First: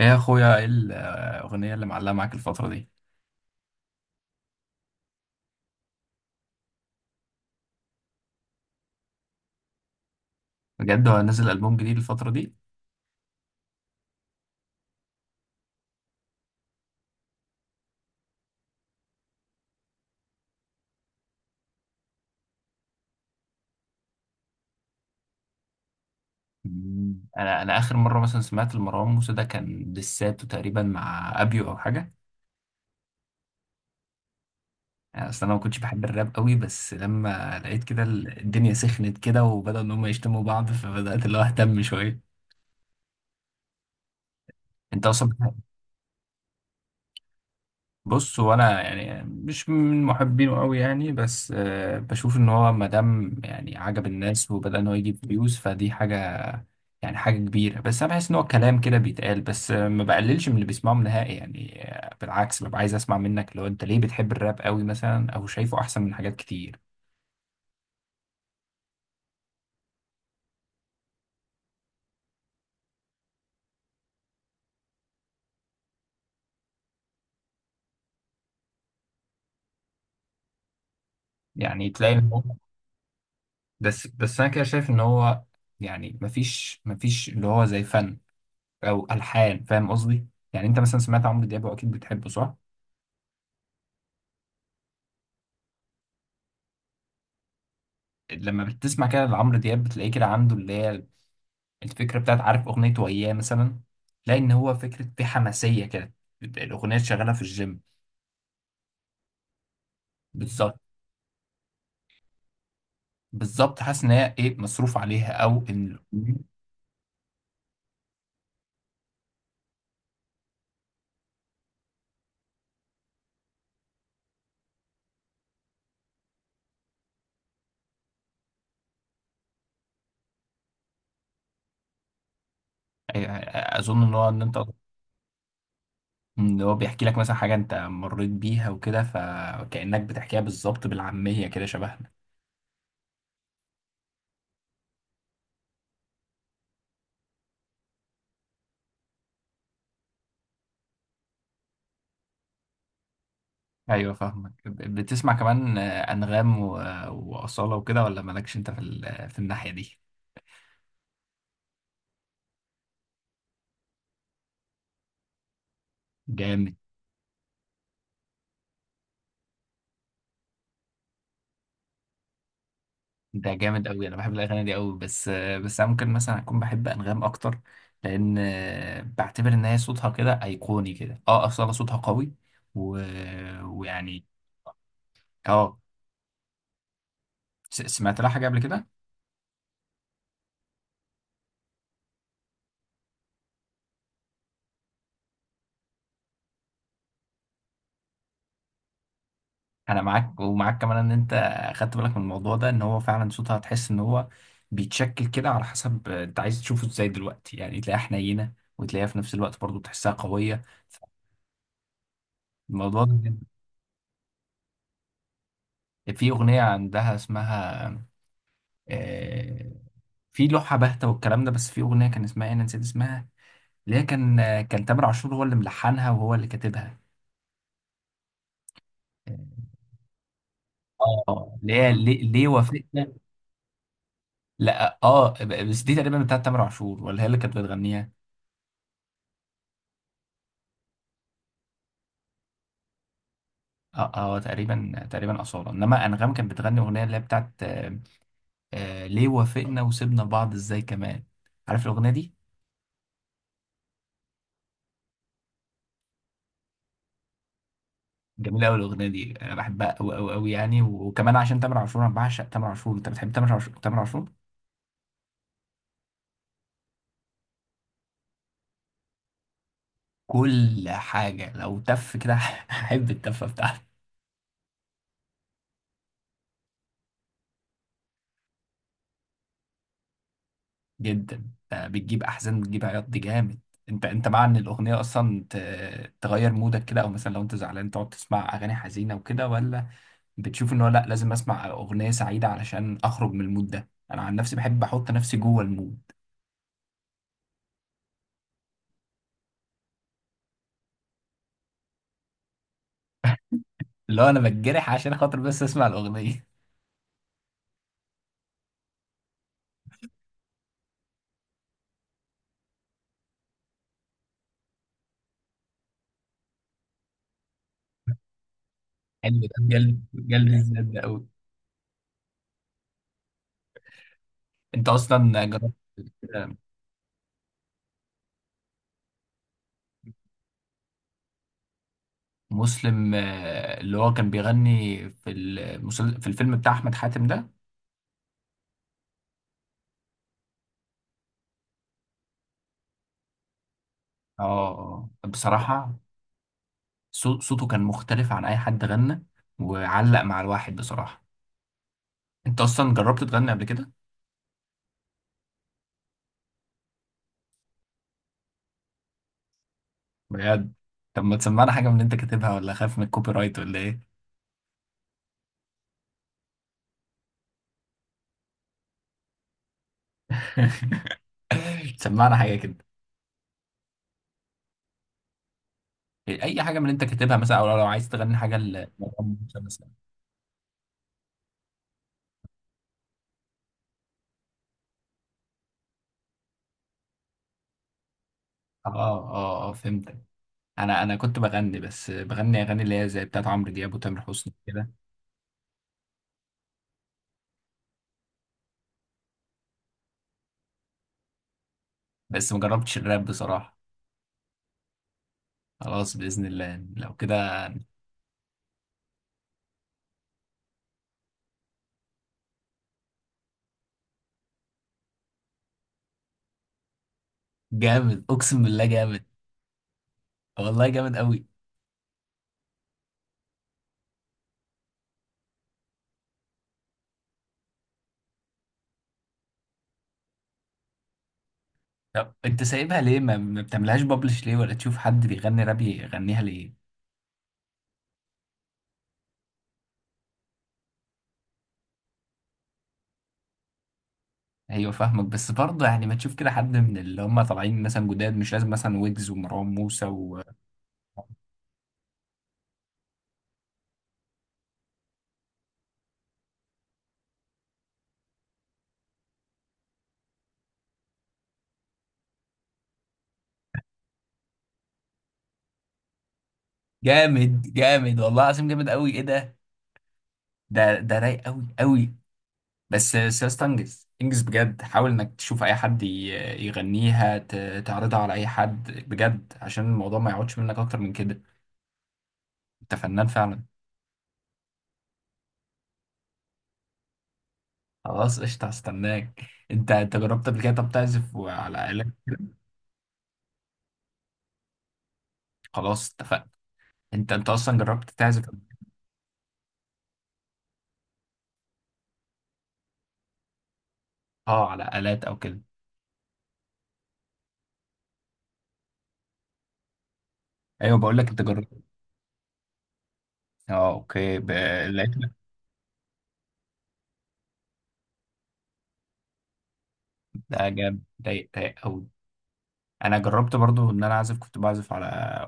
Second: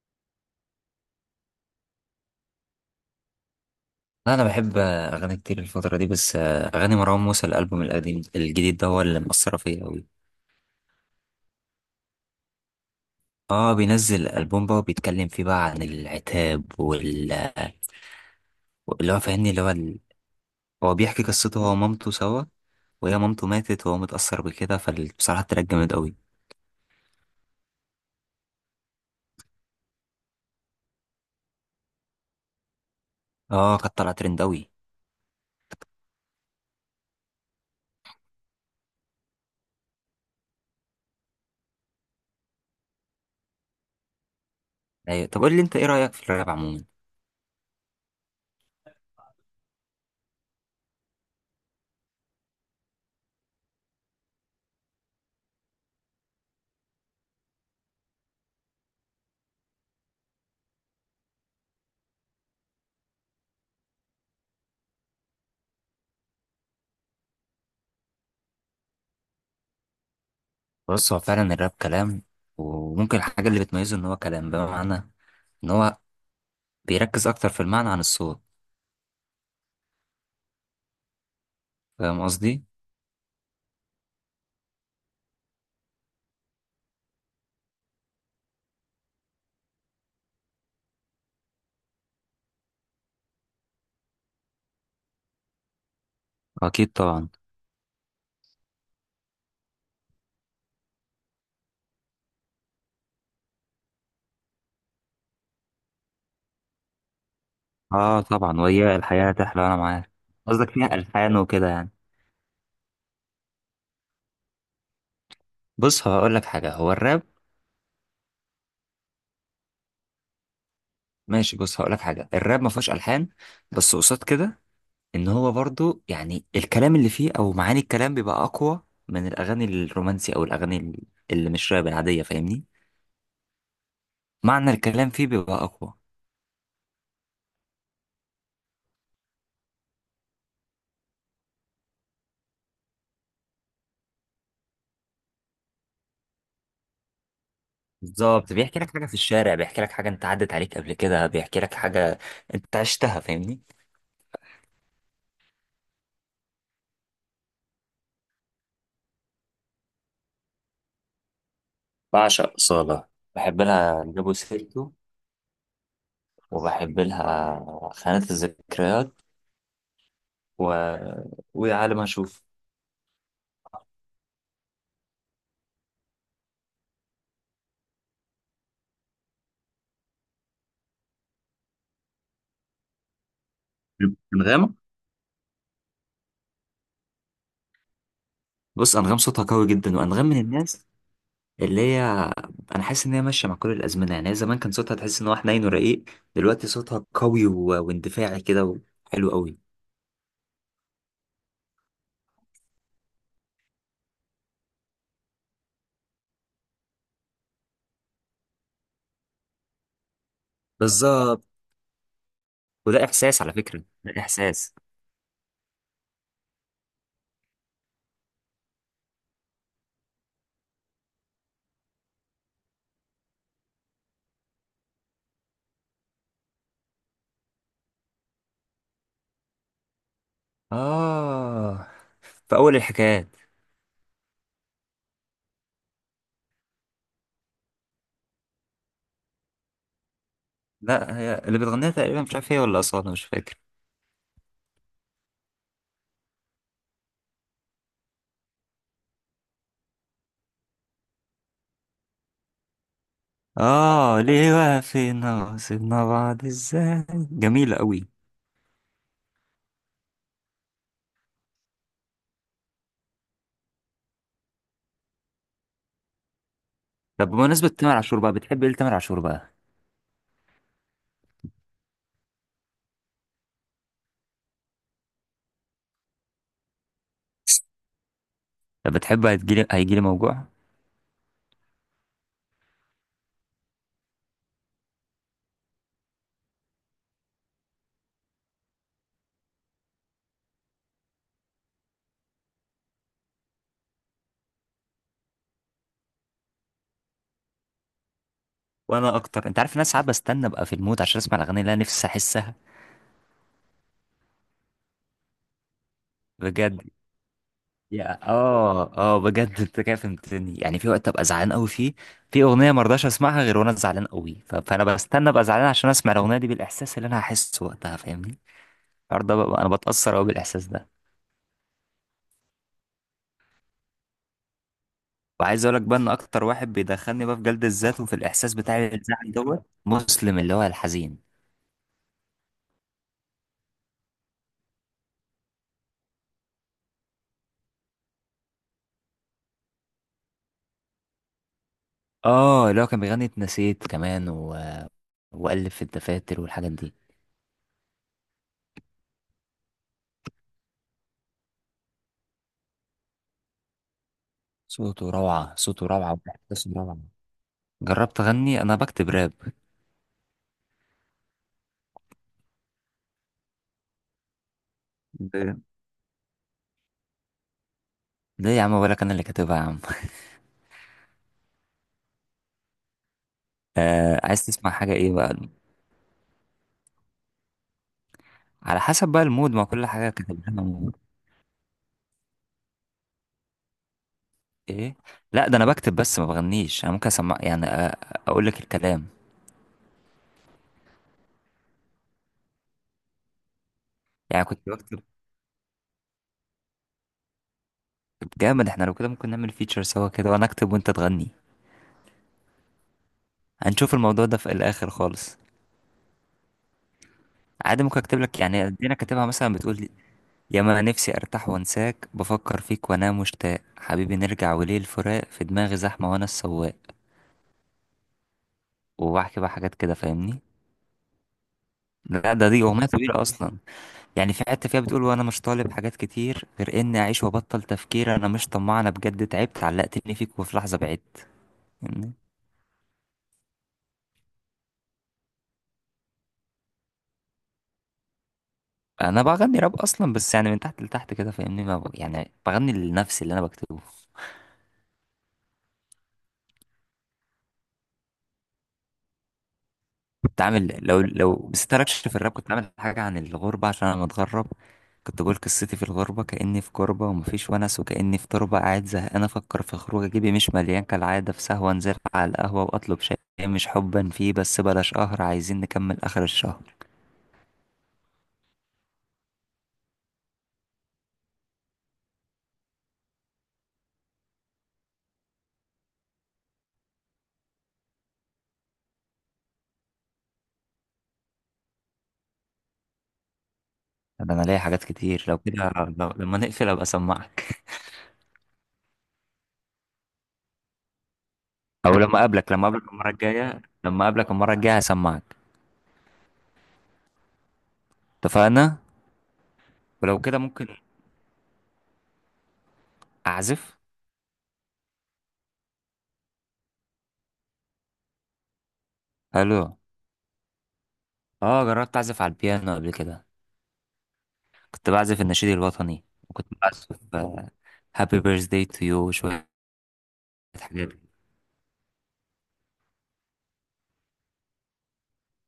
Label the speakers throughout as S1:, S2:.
S1: ايه يا اخويا، ايه الاغنيه اللي معلقه معاك الفتره دي؟
S2: لا انا بحب اغاني كتير الفتره دي بس اغاني مروان موسى الالبوم القديم الجديد ده هو اللي مأثره فيا قوي.
S1: بجد، هو نزل البوم جديد الفتره دي؟
S2: اه بينزل البوم بقى وبيتكلم فيه بقى عن العتاب اللي هو فاهمني هو بيحكي قصته هو ومامته سوا، وهي مامته ماتت وهو متأثر بكده، فبصراحه التراك جامد قوي.
S1: مم. انا اخر مره مثلا سمعت لمروان موسى، ده كان دساته تقريبا مع ابيو او حاجه.
S2: اه كانت طالعه ترند قوي.
S1: يعني اصل انا ما كنتش بحب الراب قوي، بس لما لقيت كده الدنيا سخنت كده وبدأوا ان هم يشتموا بعض، فبدات اللي هو اهتم شويه. انت
S2: أيوة.
S1: اصلا
S2: طب قول لي انت ايه رأيك في الراب عموما؟
S1: بص، وانا يعني مش من محبينه قوي يعني، بس بشوف ان هو ما دام يعني عجب الناس وبدأ ان هو يجيب فيوز، فدي حاجه يعني، حاجة كبيرة. بس أنا بحس إن هو كلام كده بيتقال، بس ما بقللش من اللي بيسمعهم نهائي يعني، بالعكس، ببقى عايز أسمع منك لو أنت ليه بتحب الراب قوي مثلا، أو شايفه أحسن من حاجات كتير.
S2: بص هو فعلا الراب كلام، وممكن الحاجه اللي بتميزه ان هو كلام بمعنى ان هو بيركز اكتر في المعنى عن الصوت.
S1: يعني تلاقي
S2: فاهم
S1: إن هو،
S2: قصدي؟
S1: بس أنا كده شايف إن هو، يعني مفيش اللي هو زي فن أو ألحان. فاهم قصدي؟ يعني أنت مثلا سمعت عمرو دياب وأكيد بتحبه، صح؟
S2: اكيد طبعا.
S1: لما بتسمع كده لعمرو دياب بتلاقيه كده عنده اللي هي الفكرة بتاعت، عارف أغنية وياه مثلا، تلاقي إن هو فكرة في حماسية كده، الأغنية شغالة في الجيم.
S2: اه طبعا، وهي الحياة تحلى انا معاك. قصدك
S1: بالظبط.
S2: فيها الحان وكده يعني.
S1: بالظبط، حاسس ان هي ايه مصروف عليها او
S2: بص هقول لك حاجة، هو الراب ماشي. بص هقول لك حاجة، الراب ما فيهوش الحان، بس قصاد كده ان هو برضو يعني الكلام اللي فيه او معاني الكلام بيبقى اقوى من الاغاني الرومانسي او الاغاني اللي مش راب العادية، فاهمني؟
S1: اظن ان هو ان انت،
S2: معنى الكلام فيه بيبقى اقوى.
S1: ان هو بيحكي لك مثلا حاجه انت مريت بيها وكده، فكانك بتحكيها بالظبط بالعاميه كده، شبهنا.
S2: بالظبط، بيحكي لك حاجة في الشارع، بيحكي لك حاجة انت عدت عليك قبل كده، بيحكي لك حاجة انت عشتها، فاهمني؟
S1: ايوه فاهمك، بتسمع كمان، انغام واصاله وكده، ولا مالكش انت في في الناحيه دي؟
S2: بعشق أصالة. بحب لها جابو سيرتو،
S1: جامد.
S2: وبحب لها خانة الذكريات و... ويا عالم هشوف.
S1: ده جامد قوي، انا بحب الاغاني دي قوي، بس بس انا ممكن مثلا اكون بحب انغام اكتر، لان بعتبر ان هي صوتها كده ايقوني كده. اه، اصاله صوتها قوي و... ويعني.
S2: انغام.
S1: اه. سمعت لها حاجة قبل كده؟
S2: بص أنغام صوتها قوي جدا، وأنغام من الناس اللي هي أنا حاسس إن هي ماشية مع كل الأزمنة. يعني هي زمان كان صوتها تحس إن هو حنين ورقيق، دلوقتي صوتها قوي واندفاعي كده، وحلو قوي.
S1: أنا معاك، ومعاك كمان إن أنت خدت بالك من الموضوع ده، إن هو فعلا صوتها هتحس إن هو بيتشكل كده على حسب أنت عايز تشوفه إزاي. دلوقتي يعني تلاقيها حنينة، وتلاقيها في نفس الوقت برضو تحسها قوية.
S2: بالظبط.
S1: الموضوع
S2: وده
S1: ده،
S2: إحساس على فكرة، ده إحساس.
S1: في أغنية عندها اسمها آه، في لوحة باهتة والكلام ده، بس في أغنية كان اسمها إيه، أنا نسيت اسمها، اللي هي كان تامر عاشور هو اللي ملحنها وهو اللي كاتبها، آه، اللي
S2: آه،
S1: هي ليه
S2: في أول
S1: وافقت.
S2: الحكايات.
S1: لا، اه، بس دي تقريبا بتاعت تامر عاشور ولا هي اللي كانت بتغنيها؟
S2: لا، هي اللي بتغنيها تقريبا، مش عارف هي ولا أصالة، مش فاكر.
S1: اه اه، تقريبا تقريبا اصاله، انما انغام كانت بتغني اغنيه اللي هي بتاعت آه، ليه وافقنا وسيبنا بعض ازاي كمان. عارف الاغنيه دي؟
S2: آه، ليه وقفنا وسيبنا بعض إزاي. جميلة قوي.
S1: جميله قوي الاغنيه دي، انا بحبها قوي قوي قوي يعني، وكمان عشان تامر عاشور انا بعشق تامر عاشور. انت بتحب تامر عاشور؟ تامر عاشور
S2: طب بمناسبة تامر عاشور بقى، بتحب ايه لتامر عاشور بقى؟
S1: كل حاجه، لو تف كده هحب التفه بتاعته.
S2: طب بتحب هيجيلي موجوع؟
S1: جدا، ده بتجيب احزان، بتجيب عياط، دي جامد. انت مع ان الاغنيه اصلا تغير مودك كده، او مثلا لو انت زعلان تقعد تسمع اغاني حزينه وكده، ولا بتشوف ان هو لا، لازم اسمع اغنيه سعيده علشان اخرج من المود ده؟ انا عن نفسي بحب احط نفسي جوه المود،
S2: وانا اكتر. انت عارف إن انا ساعات بستنى ابقى في المود عشان اسمع الاغاني اللي انا نفسي احسها.
S1: اللي هو انا بتجرح عشان خاطر بس اسمع الاغنيه
S2: بجد. يا بجد انت كده فهمتني. يعني في وقت ابقى زعلان قوي فيه في اغنيه ما ارضاش اسمعها غير وانا زعلان قوي، فانا بستنى ابقى زعلان عشان اسمع الاغنيه دي بالاحساس اللي انا هحسه وقتها، فاهمني؟ الحوار ده
S1: حلو، ده
S2: بقى انا
S1: جلد،
S2: بتاثر قوي
S1: جلد
S2: بالاحساس
S1: الذات
S2: ده.
S1: ده قوي. انت اصلا
S2: وعايز اقول لك
S1: جربت؟
S2: بقى ان اكتر واحد بيدخلني بقى في جلد الذات وفي الاحساس بتاعي الزعل، دوت مسلم اللي هو الحزين.
S1: مسلم، اللي هو كان بيغني في في الفيلم بتاع احمد حاتم ده.
S2: اه، اللي هو كان بيغني اتنسيت كمان
S1: اه. آه.
S2: وألف في
S1: بصراحه
S2: الدفاتر والحاجات دي.
S1: صوته كان مختلف عن اي حد غنى، وعلق مع الواحد بصراحة. انت اصلا جربت تغني قبل كده؟
S2: صوته روعة، صوته روعة، وإحساسه روعة. جربت أغني، أنا بكتب راب.
S1: بجد؟ طب ما تسمعنا حاجة من اللي انت كاتبها، ولا خايف من الكوبي رايت ولا ايه؟
S2: ب- ليه يا عم، ولا أنا اللي كاتبها يا عم.
S1: سمعنا حاجة كده،
S2: آه، عايز تسمع حاجة إيه بقى؟
S1: اي حاجة من اللي انت كاتبها مثلا، او لو عايز تغني حاجة
S2: على حسب بقى
S1: مروان
S2: المود،
S1: موسى
S2: ما كل
S1: مثلا.
S2: حاجة كاتبها مود. إيه. لا، ده أنا بكتب بس ما بغنيش. أنا ممكن أسمع يعني، أقول لك
S1: اه
S2: الكلام.
S1: اه اه، فهمتك. انا كنت بغني، بس بغني اغاني اللي هي زي بتاعت عمرو دياب وتامر
S2: يعني
S1: حسني
S2: كنت
S1: كده،
S2: بكتب. جامد. احنا لو كده ممكن نعمل فيتشر سوا كده، وأنا أكتب وأنت تغني.
S1: بس ما جربتش الراب بصراحة.
S2: هنشوف الموضوع ده في الآخر خالص.
S1: خلاص، بإذن الله لو كده.
S2: عادي، ممكن اكتب لك. يعني ادينا كاتبها مثلا، بتقول: ياما نفسي ارتاح وانساك، بفكر فيك وانام مشتاق، حبيبي نرجع وليه الفراق، في دماغي زحمه وانا السواق.
S1: جامد، اقسم بالله جامد.
S2: وبحكي بقى حاجات كده، فاهمني؟
S1: والله جامد قوي.
S2: لا، دي اغنيه كبيره اصلا. يعني في حته فيها بتقول: وانا مش طالب حاجات كتير غير اني اعيش وابطل تفكير، انا مش طماع، انا بجد تعبت، علقتني فيك وفي لحظه بعدت. فاهمني؟
S1: طب انت سايبها ليه، ما ما بتعملهاش، بابلش ليه، ولا تشوف حد بيغني راب يغنيها ليه؟
S2: انا بغني راب اصلا، بس يعني من تحت لتحت كده، فاهمني؟ ما ب... يعني بغني لنفسي اللي انا بكتبه.
S1: ايوه فاهمك، بس برضه يعني ما تشوف كده حد من اللي هم طالعين مثلا جداد، مش لازم مثلا ويجز ومروان موسى
S2: كنت عامل، لو بس تركش في الراب، كنت عامل حاجة عن الغربة عشان أنا متغرب. كنت بقول: قصتي في الغربة كأني في كربة، ومفيش ونس وكأني في تربة، قاعد زهقان أفكر في خروج، جيبي مش مليان كالعادة، في سهوة أنزل على القهوة وأطلب شاي مش حبا فيه، بس بلاش قهر، عايزين نكمل آخر الشهر.
S1: جامد، جامد، والله العظيم جامد قوي، ايه ده رايق قوي قوي. بس بس يا اسطى، انجز انجز بجد، حاول انك تشوف اي حد يغنيها، تعرضها على اي حد بجد عشان الموضوع ما يقعدش منك اكتر من كده. انت فنان فعلا.
S2: ده أنا ليا حاجات كتير لو كده. لو لما نقفل أبقى أسمعك.
S1: خلاص قشطه، هستناك. انت جربت قبل كده؟ طب تعزف وعلى
S2: أو
S1: آلة؟
S2: لما أقابلك المرة الجاية، هسمعك.
S1: خلاص اتفقنا. انت اصلا جربت تعزف؟
S2: اتفقنا. ولو كده، ممكن أعزف.
S1: اه على آلات او كده؟
S2: ألو.
S1: ايوه بقول لك، انت
S2: أه،
S1: جربت؟
S2: جربت أعزف على البيانو قبل كده.
S1: اه، اوكي،
S2: كنت
S1: لقيت
S2: بعزف
S1: لك.
S2: النشيد الوطني، وكنت بعزف هابي بيرث داي تو يو وشوية
S1: ده
S2: حاجات.
S1: جامد، ضايق ضايق قوي. انا جربت برضو ان انا اعزف، كنت بعزف على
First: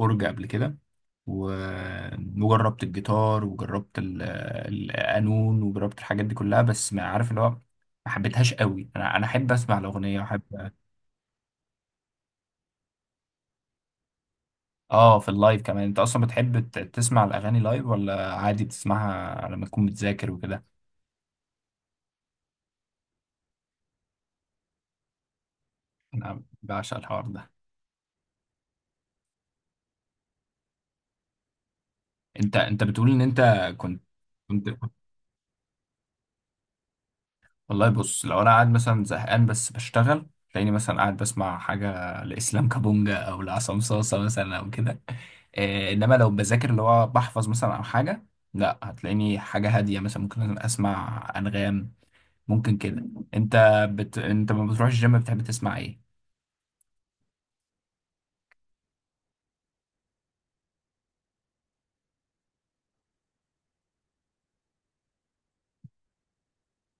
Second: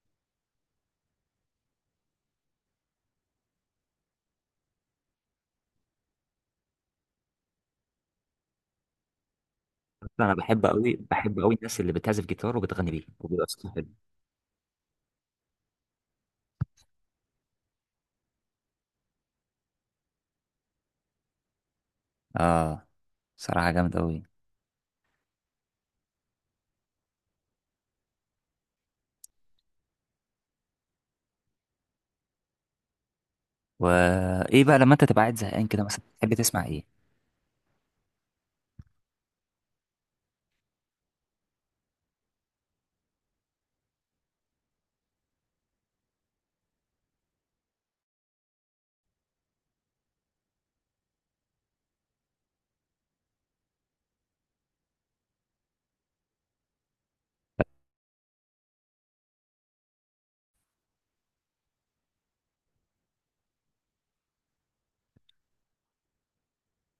S1: اورج قبل كده و... وجربت الجيتار وجربت القانون وجربت الحاجات دي كلها، بس ما عارف اللي هو ما حبيتهاش قوي. انا احب اسمع الاغنيه
S2: أصلاً انا بحب
S1: واحب.
S2: قوي، الناس اللي بتعزف جيتار وبتغني بيه وبيبقى صوتها حلو.
S1: اه، في اللايف كمان. انت اصلا بتحب تسمع الاغاني لايف، ولا عادي بتسمعها لما تكون بتذاكر وكده؟
S2: اه. صراحة جامد أوي.
S1: انا بعشق الحوار ده. انت بتقول ان انت كنت
S2: وإيه
S1: كنت
S2: بقى
S1: كنت-
S2: لما أنت تبقى قاعد زهقان كده مثلا، تحب تسمع إيه؟
S1: والله، بص، لو انا قاعد مثلا زهقان بس بشتغل، تلاقيني مثلا قاعد بسمع حاجه لاسلام كابونجا او لعصام صاصه مثلا او كده. إيه، انما لو بذاكر، اللي هو بحفظ مثلا او حاجه، لا، هتلاقيني حاجه هاديه، مثلا ممكن اسمع انغام، ممكن كده. انت انت ما بتروحش الجيم، بتحب تسمع ايه؟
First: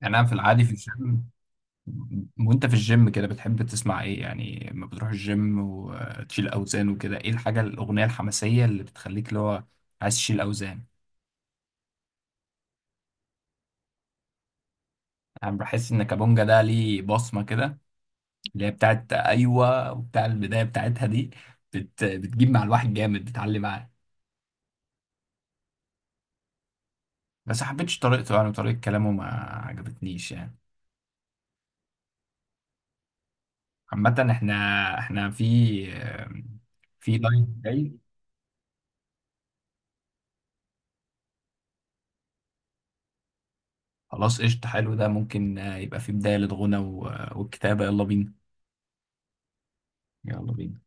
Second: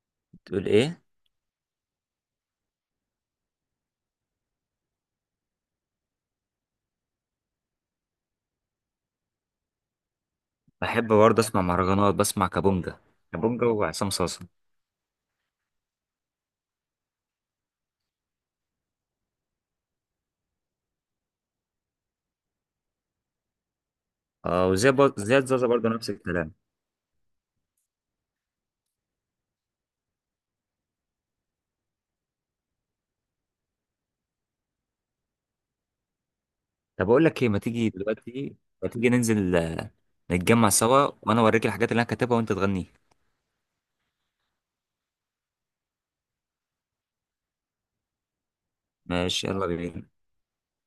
S1: يعني انا في العادي
S2: تقول
S1: في
S2: ايه؟
S1: الجيم، وانت في الجيم كده بتحب تسمع ايه يعني؟ لما بتروح الجيم وتشيل اوزان وكده، ايه الحاجه، الاغنيه الحماسيه اللي بتخليك اللي هو عايز تشيل اوزان؟
S2: بحب برضه اسمع مهرجانات، بسمع كابونجا. كابونجا وعصام صاصا.
S1: انا بحس ان كابونجا ده ليه بصمه كده، اللي هي بتاعت ايوه وبتاع البدايه بتاعتها دي، بتجيب مع الواحد جامد، بتعلي معاه.
S2: اه، وزي زياد زازا برضه نفس الكلام.
S1: بس ما حبيتش طريقته يعني، وطريقه كلامه ما عجبتنيش يعني. عامه احنا في
S2: طب اقول لك ايه،
S1: لاين جاي.
S2: ما تيجي ننزل نتجمع سوا، وانا اوريك الحاجات اللي انا كاتبها وانت تغني.
S1: خلاص قشطه، حلو، ده ممكن يبقى في بدايه للغنى والكتابه. يلا بينا.
S2: ماشي، يلا بينا.
S1: يلا بينا.